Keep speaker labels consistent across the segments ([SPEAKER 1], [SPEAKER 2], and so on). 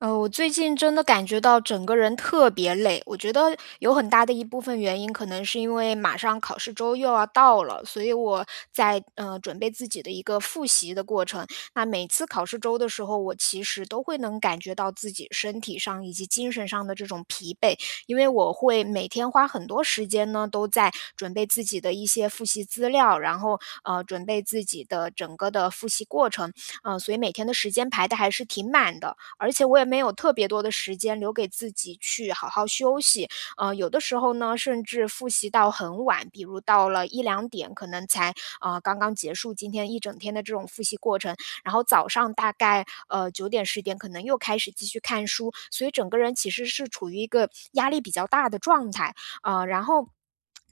[SPEAKER 1] 我最近真的感觉到整个人特别累，我觉得有很大的一部分原因可能是因为马上考试周又要到了，所以我在准备自己的一个复习的过程。那每次考试周的时候，我其实都会能感觉到自己身体上以及精神上的这种疲惫，因为我会每天花很多时间呢都在准备自己的一些复习资料，然后准备自己的整个的复习过程，嗯、所以每天的时间排的还是挺满的。而且我也没有特别多的时间留给自己去好好休息。有的时候呢，甚至复习到很晚，比如到了1、2点，可能才，刚刚结束今天一整天的这种复习过程。然后早上大概，9点10点可能又开始继续看书，所以整个人其实是处于一个压力比较大的状态。然后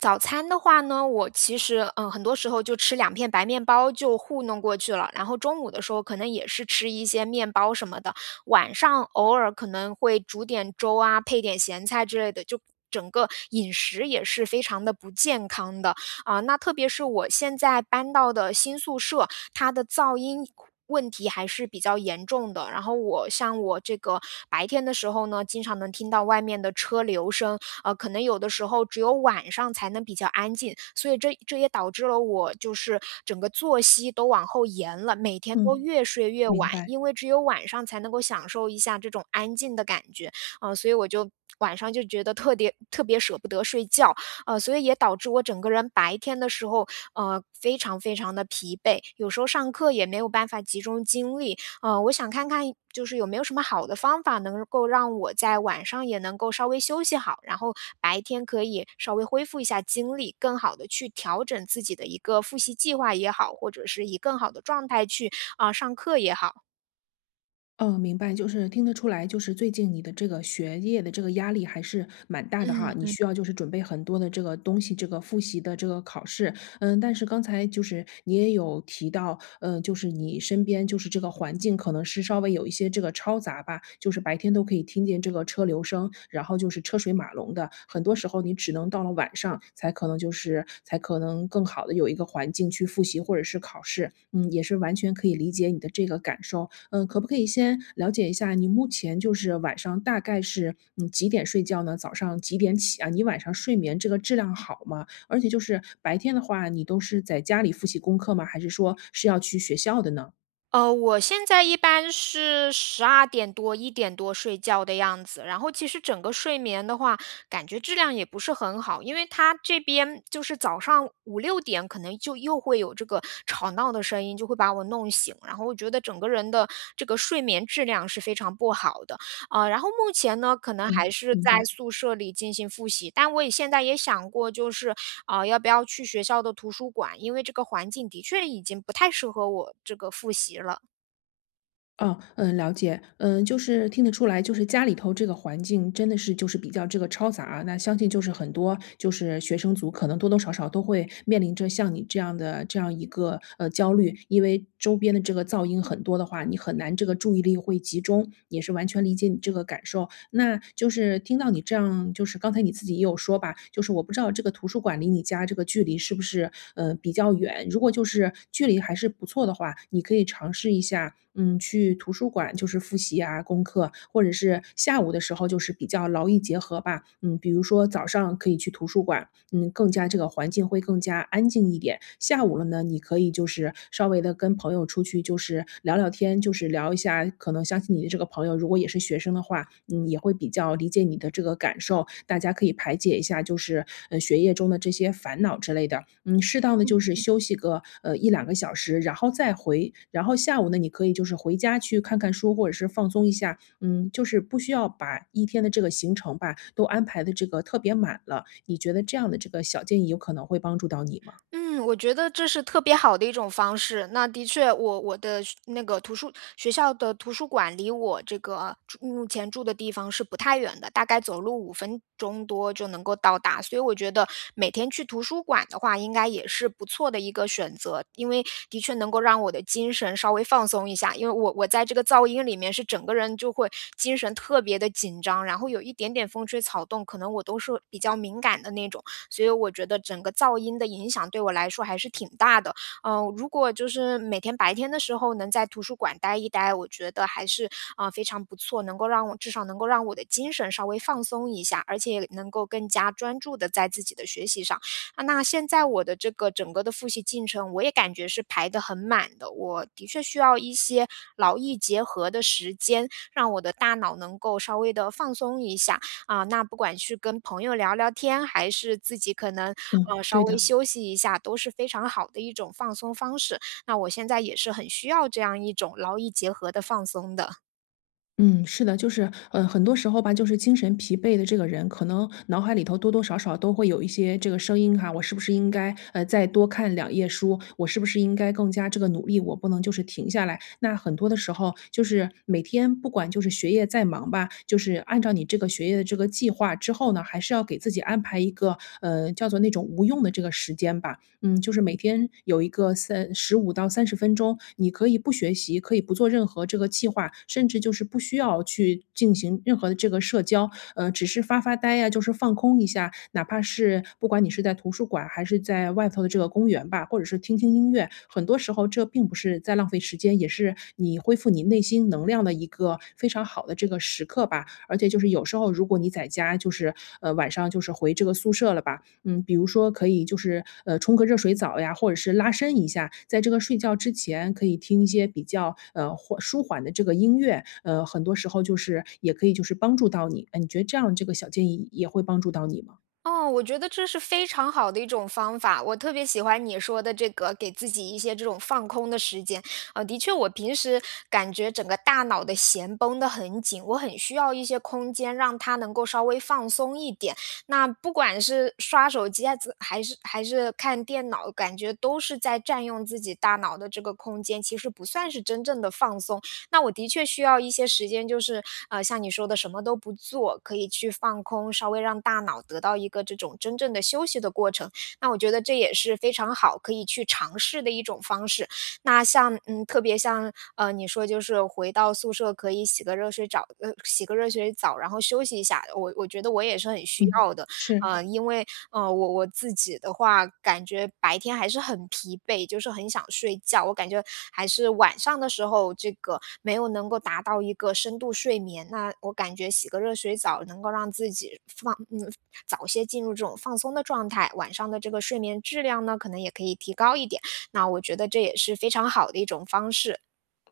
[SPEAKER 1] 早餐的话呢，我其实，很多时候就吃2片白面包就糊弄过去了，然后中午的时候可能也是吃一些面包什么的，晚上偶尔可能会煮点粥啊，配点咸菜之类的，就整个饮食也是非常的不健康的。啊，那特别是我现在搬到的新宿舍，它的噪音问题还是比较严重的。然后我像我这个白天的时候呢，经常能听到外面的车流声，可能有的时候只有晚上才能比较安静，所以这也导致了我就是整个作息都往后延了，每天都
[SPEAKER 2] 嗯，
[SPEAKER 1] 越睡越
[SPEAKER 2] 明
[SPEAKER 1] 晚，
[SPEAKER 2] 白。
[SPEAKER 1] 因为只有晚上才能够享受一下这种安静的感觉，啊，所以我就晚上就觉得特别特别舍不得睡觉，所以也导致我整个人白天的时候，非常非常的疲惫，有时候上课也没有办法集中精力。我想看看就是有没有什么好的方法能够让我在晚上也能够稍微休息好，然后白天可以稍微恢复一下精力，更好的去调整自己的一个复习计划也好，或者是以更好的状态去，啊上课也好。
[SPEAKER 2] 嗯，明白，就是听得出来，就是最近你的这个学业的这个压力还是蛮大的哈，你
[SPEAKER 1] 嗯。
[SPEAKER 2] 需要就是准备很多的这个东西，这个复习的这个考试，嗯，但是刚才就是你也有提到，嗯，就是你身边就是这个环境可能是稍微有一些这个嘈杂吧，就是白天都可以听见这个车流声，然后就是车水马龙的，很多时候你只能到了晚上才可能更好的有一个环境去复习或者是考试，嗯，也是完全可以理解你的这个感受。嗯，可不可以先了解一下你目前就是晚上大概是几点睡觉呢？早上几点起啊？你晚上睡眠这个质量好吗？而且就是白天的话，你都是在家里复习功课吗？还是说是要去学校的呢？
[SPEAKER 1] 我现在一般是12点多、1点多睡觉的样子，然后其实整个睡眠的话，感觉质量也不是很好，因为他这边就是早上5、6点可能就又会有这个吵闹的声音，就会把我弄醒，然后我觉得整个人的这个睡眠质量是非常不好的。啊，然后目前呢，可能还
[SPEAKER 2] 嗯，
[SPEAKER 1] 是
[SPEAKER 2] 明
[SPEAKER 1] 在
[SPEAKER 2] 白。
[SPEAKER 1] 宿舍里进行复习，但我也现在也想过，就是啊、要不要去学校的图书馆，因为这个环境的确已经不太适合我这个复习了。
[SPEAKER 2] 哦，嗯，了解。嗯，就是听得出来，就是家里头这个环境真的是就是比较这个嘈杂啊，那相信就是很多就是学生族可能多多少少都会面临着像你这样一个，焦虑。因为周边的这个噪音很多的话，你很难这个注意力会集中，也是完全理解你这个感受。那就是听到你这样就是刚才你自己也有说吧，就是我不知道这个图书馆离你家这个距离是不是，比较远。如果就是距离还是不错的话，你可以尝试一下，嗯，去图书馆就是复习啊功课，或者是下午的时候就是比较劳逸结合吧。嗯，比如说早上可以去图书馆，嗯，更加这个环境会更加安静一点。下午了呢，你可以就是稍微的跟朋友出去，就是聊聊天，就是聊一下可能相信你的这个朋友，如果也是学生的话，嗯，也会比较理解你的这个感受。大家可以排解一下，就是学业中的这些烦恼之类的。嗯，适当的就是休息个一两个小时，然后再回，然后下午呢，你可以就是回家去看看书，或者是放松一下。嗯，就是不需要把一天的这个行程吧都安排的这个特别满了。你觉得这样的这个小建议有可能会帮助到你吗？
[SPEAKER 1] 嗯，我觉得这是特别好的一种方式。那的确，我我的学那个图书学校的图书馆离我这个住目前住的地方是不太远的，大概走路5分钟多就能够到达。所以我觉得每天去图书馆的话，应该也是不错的一个选择，因为的确能够让我的精神稍微放松一下。因为我在这个噪音里面是整个人就会精神特别的紧张，然后有一点点风吹草动，可能我都是比较敏感的那种。所以我觉得整个噪音的影响对我来说还是挺大的。嗯、如果就是每天白天的时候能在图书馆待一待，我觉得还是啊、非常不错，能够让我的精神稍微放松一下，而且能够更加专注的在自己的学习上。啊，那现在我的这个整个的复习进程，我也感觉是排得很满的。我的确需要一些劳逸结合的时间，让我的大脑能够稍微的放松一下。啊，那不管去跟朋友聊聊天，还是自己可能，
[SPEAKER 2] 嗯，
[SPEAKER 1] 稍
[SPEAKER 2] 对
[SPEAKER 1] 微
[SPEAKER 2] 的。
[SPEAKER 1] 休息一下，都是非常好的一种放松方式。那我现在也是很需要这样一种劳逸结合的放松的。
[SPEAKER 2] 嗯，是的，就是，很多时候吧，就是精神疲惫的这个人，可能脑海里头多多少少都会有一些这个声音哈，我是不是应该，再多看两页书？我是不是应该更加这个努力？我不能就是停下来。那很多的时候，就是每天不管就是学业再忙吧，就是按照你这个学业的这个计划之后呢，还是要给自己安排一个，叫做那种无用的这个时间吧。嗯，就是每天有一个35到30分钟，你可以不学习，可以不做任何这个计划，甚至就是不需要去进行任何的这个社交，只是发发呆呀，就是放空一下。哪怕是不管你是在图书馆还是在外头的这个公园吧，或者是听听音乐，很多时候这并不是在浪费时间，也是你恢复你内心能量的一个非常好的这个时刻吧。而且就是有时候如果你在家就是，晚上就是回这个宿舍了吧，嗯，比如说可以就是冲个热水澡呀，或者是拉伸一下，在这个睡觉之前可以听一些比较舒缓的这个音乐，很多时候就是也可以就是帮助到你。你觉得这样这个小建议也会帮助到你吗？
[SPEAKER 1] 哦，我觉得这是非常好的一种方法，我特别喜欢你说的这个，给自己一些这种放空的时间。的确，我平时感觉整个大脑的弦绷得很紧，我很需要一些空间，让它能够稍微放松一点。那不管是刷手机还是看电脑，感觉都是在占用自己大脑的这个空间，其实不算是真正的放松。那我的确需要一些时间，就是像你说的什么都不做，可以去放空，稍微让大脑得到一个这种真正的休息的过程。那我觉得这也是非常好，可以去尝试的一种方式。那像嗯，特别像你说就是回到宿舍可以洗个热水澡，然后休息一下，我觉得我也是很需
[SPEAKER 2] 嗯。
[SPEAKER 1] 要的。
[SPEAKER 2] 是，
[SPEAKER 1] 呃，因为，我自己的话，感觉白天还是很疲惫，就是很想睡觉。我感觉还是晚上的时候，这个没有能够达到一个深度睡眠，那我感觉洗个热水澡能够让自己早些进入这种放松的状态，晚上的这个睡眠质量呢，可能也可以提高一点，那我觉得这也是非常好的一种方式。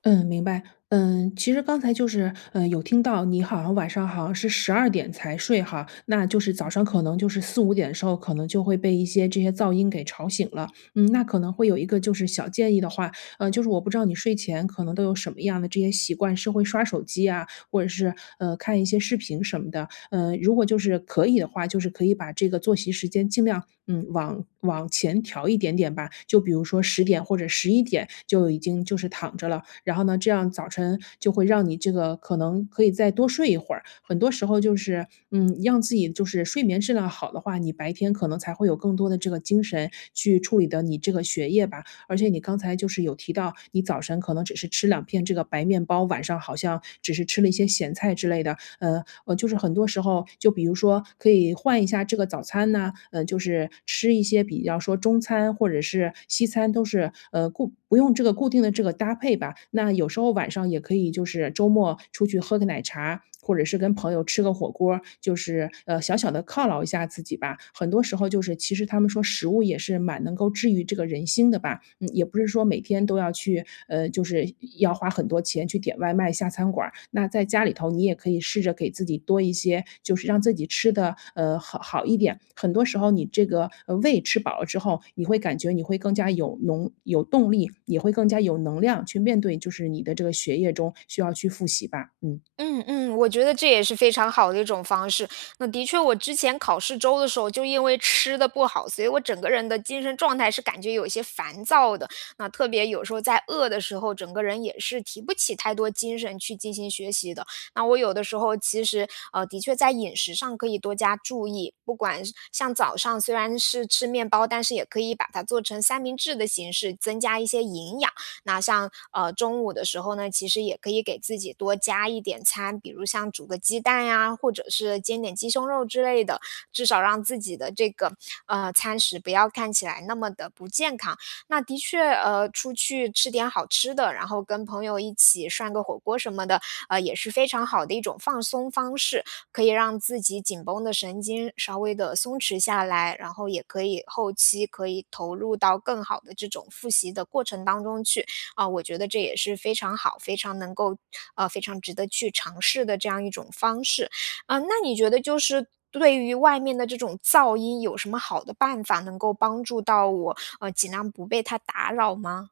[SPEAKER 2] 嗯，明白。嗯，其实刚才就是，有听到你好像晚上好像是12点才睡哈，那就是早上可能就是4、5点的时候，可能就会被一些这些噪音给吵醒了。嗯，那可能会有一个就是小建议的话，就是我不知道你睡前可能都有什么样的这些习惯，是会刷手机啊，或者是，看一些视频什么的。嗯，如果就是可以的话，就是可以把这个作息时间尽量，嗯，往前调一点点吧。就比如说10点或者11点就已经就是躺着了，然后呢，这样早晨就会让你这个可能可以再多睡一会儿。很多时候就是，嗯，让自己就是睡眠质量好的话，你白天可能才会有更多的这个精神去处理的你这个学业吧。而且你刚才就是有提到，你早晨可能只是吃两片这个白面包，晚上好像只是吃了一些咸菜之类的，就是很多时候，就比如说可以换一下这个早餐呐，就是吃一些比较说中餐或者是西餐，都是不用这个固定的这个搭配吧。那有时候晚上也可以，就是周末出去喝个奶茶，或者是跟朋友吃个火锅儿就是小小的犒劳一下自己吧。很多时候就是，其实他们说食物也是蛮能够治愈这个人心的吧。嗯，也不是说每天都要去，就是要花很多钱去点外卖、下餐馆儿。那在家里头，你也可以试着给自己多一些，就是让自己吃的，好好一点。很多时候，你这个胃吃饱了之后，你会感觉你会更加有动力，也会更加有能量去面对，就是你的这个学业中需要去复习吧。嗯。
[SPEAKER 1] 嗯嗯，我觉得这也是非常好的一种方式。那的确，我之前考试周的时候，就因为吃的不好，所以我整个人的精神状态是感觉有些烦躁的。那特别有时候在饿的时候，整个人也是提不起太多精神去进行学习的。那我有的时候其实的确在饮食上可以多加注意，不管是像早上虽然是吃面包，但是也可以把它做成三明治的形式，增加一些营养。那像中午的时候呢，其实也可以给自己多加一点餐，比如像煮个鸡蛋呀，或者是煎点鸡胸肉之类的，至少让自己的这个餐食不要看起来那么的不健康。那的确，出去吃点好吃的，然后跟朋友一起涮个火锅什么的，也是非常好的一种放松方式，可以让自己紧绷的神经稍微的松弛下来，然后也可以后期可以投入到更好的这种复习的过程当中去。啊、我觉得这也是非常好、非常能够非常值得去尝试的这样一种方式。啊、那你觉得就是对于外面的这种噪音有什么好的办法能够帮助到我，尽量不被它打扰吗？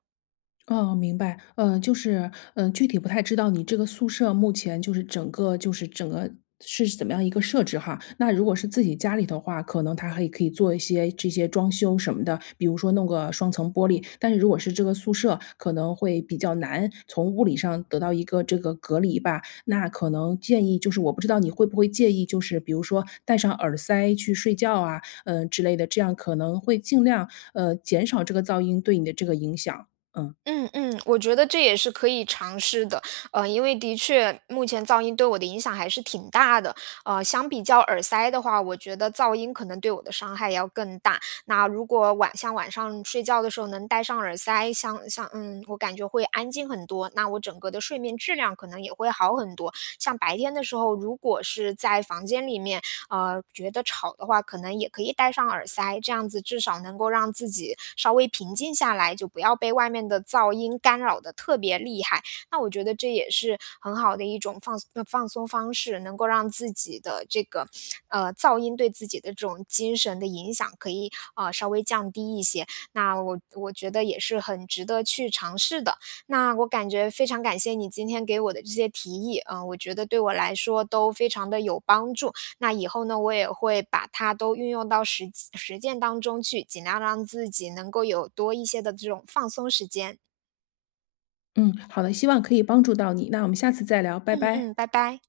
[SPEAKER 2] 哦，明白。嗯，就是，嗯，具体不太知道你这个宿舍目前就是整个是怎么样一个设置哈。那如果是自己家里的话，可能它还可以做一些这些装修什么的，比如说弄个双层玻璃。但是如果是这个宿舍，可能会比较难从物理上得到一个这个隔离吧。那可能建议就是，我不知道你会不会介意，就是比如说戴上耳塞去睡觉啊，嗯、之类的，这样可能会尽量减少这个噪音对你的这个影响。嗯。
[SPEAKER 1] 嗯嗯，我觉得这也是可以尝试的，因为的确目前噪音对我的影响还是挺大的，相比较耳塞的话，我觉得噪音可能对我的伤害要更大。那如果晚上睡觉的时候能戴上耳塞，像像嗯，我感觉会安静很多，那我整个的睡眠质量可能也会好很多。像白天的时候，如果是在房间里面，觉得吵的话，可能也可以戴上耳塞，这样子至少能够让自己稍微平静下来，就不要被外面的噪音干扰的特别厉害。那我觉得这也是很好的一种放松方式，能够让自己的这个噪音对自己的这种精神的影响可以稍微降低一些。那我觉得也是很值得去尝试的。那我感觉非常感谢你今天给我的这些提议，嗯、我觉得对我来说都非常的有帮助。那以后呢，我也会把它都运用到实际实践当中去，尽量让自己能够有多一些的这种放松时间。
[SPEAKER 2] 嗯，好的，希望可以帮助到你，那我们下次再聊，拜
[SPEAKER 1] 嗯嗯，
[SPEAKER 2] 拜。
[SPEAKER 1] 拜拜。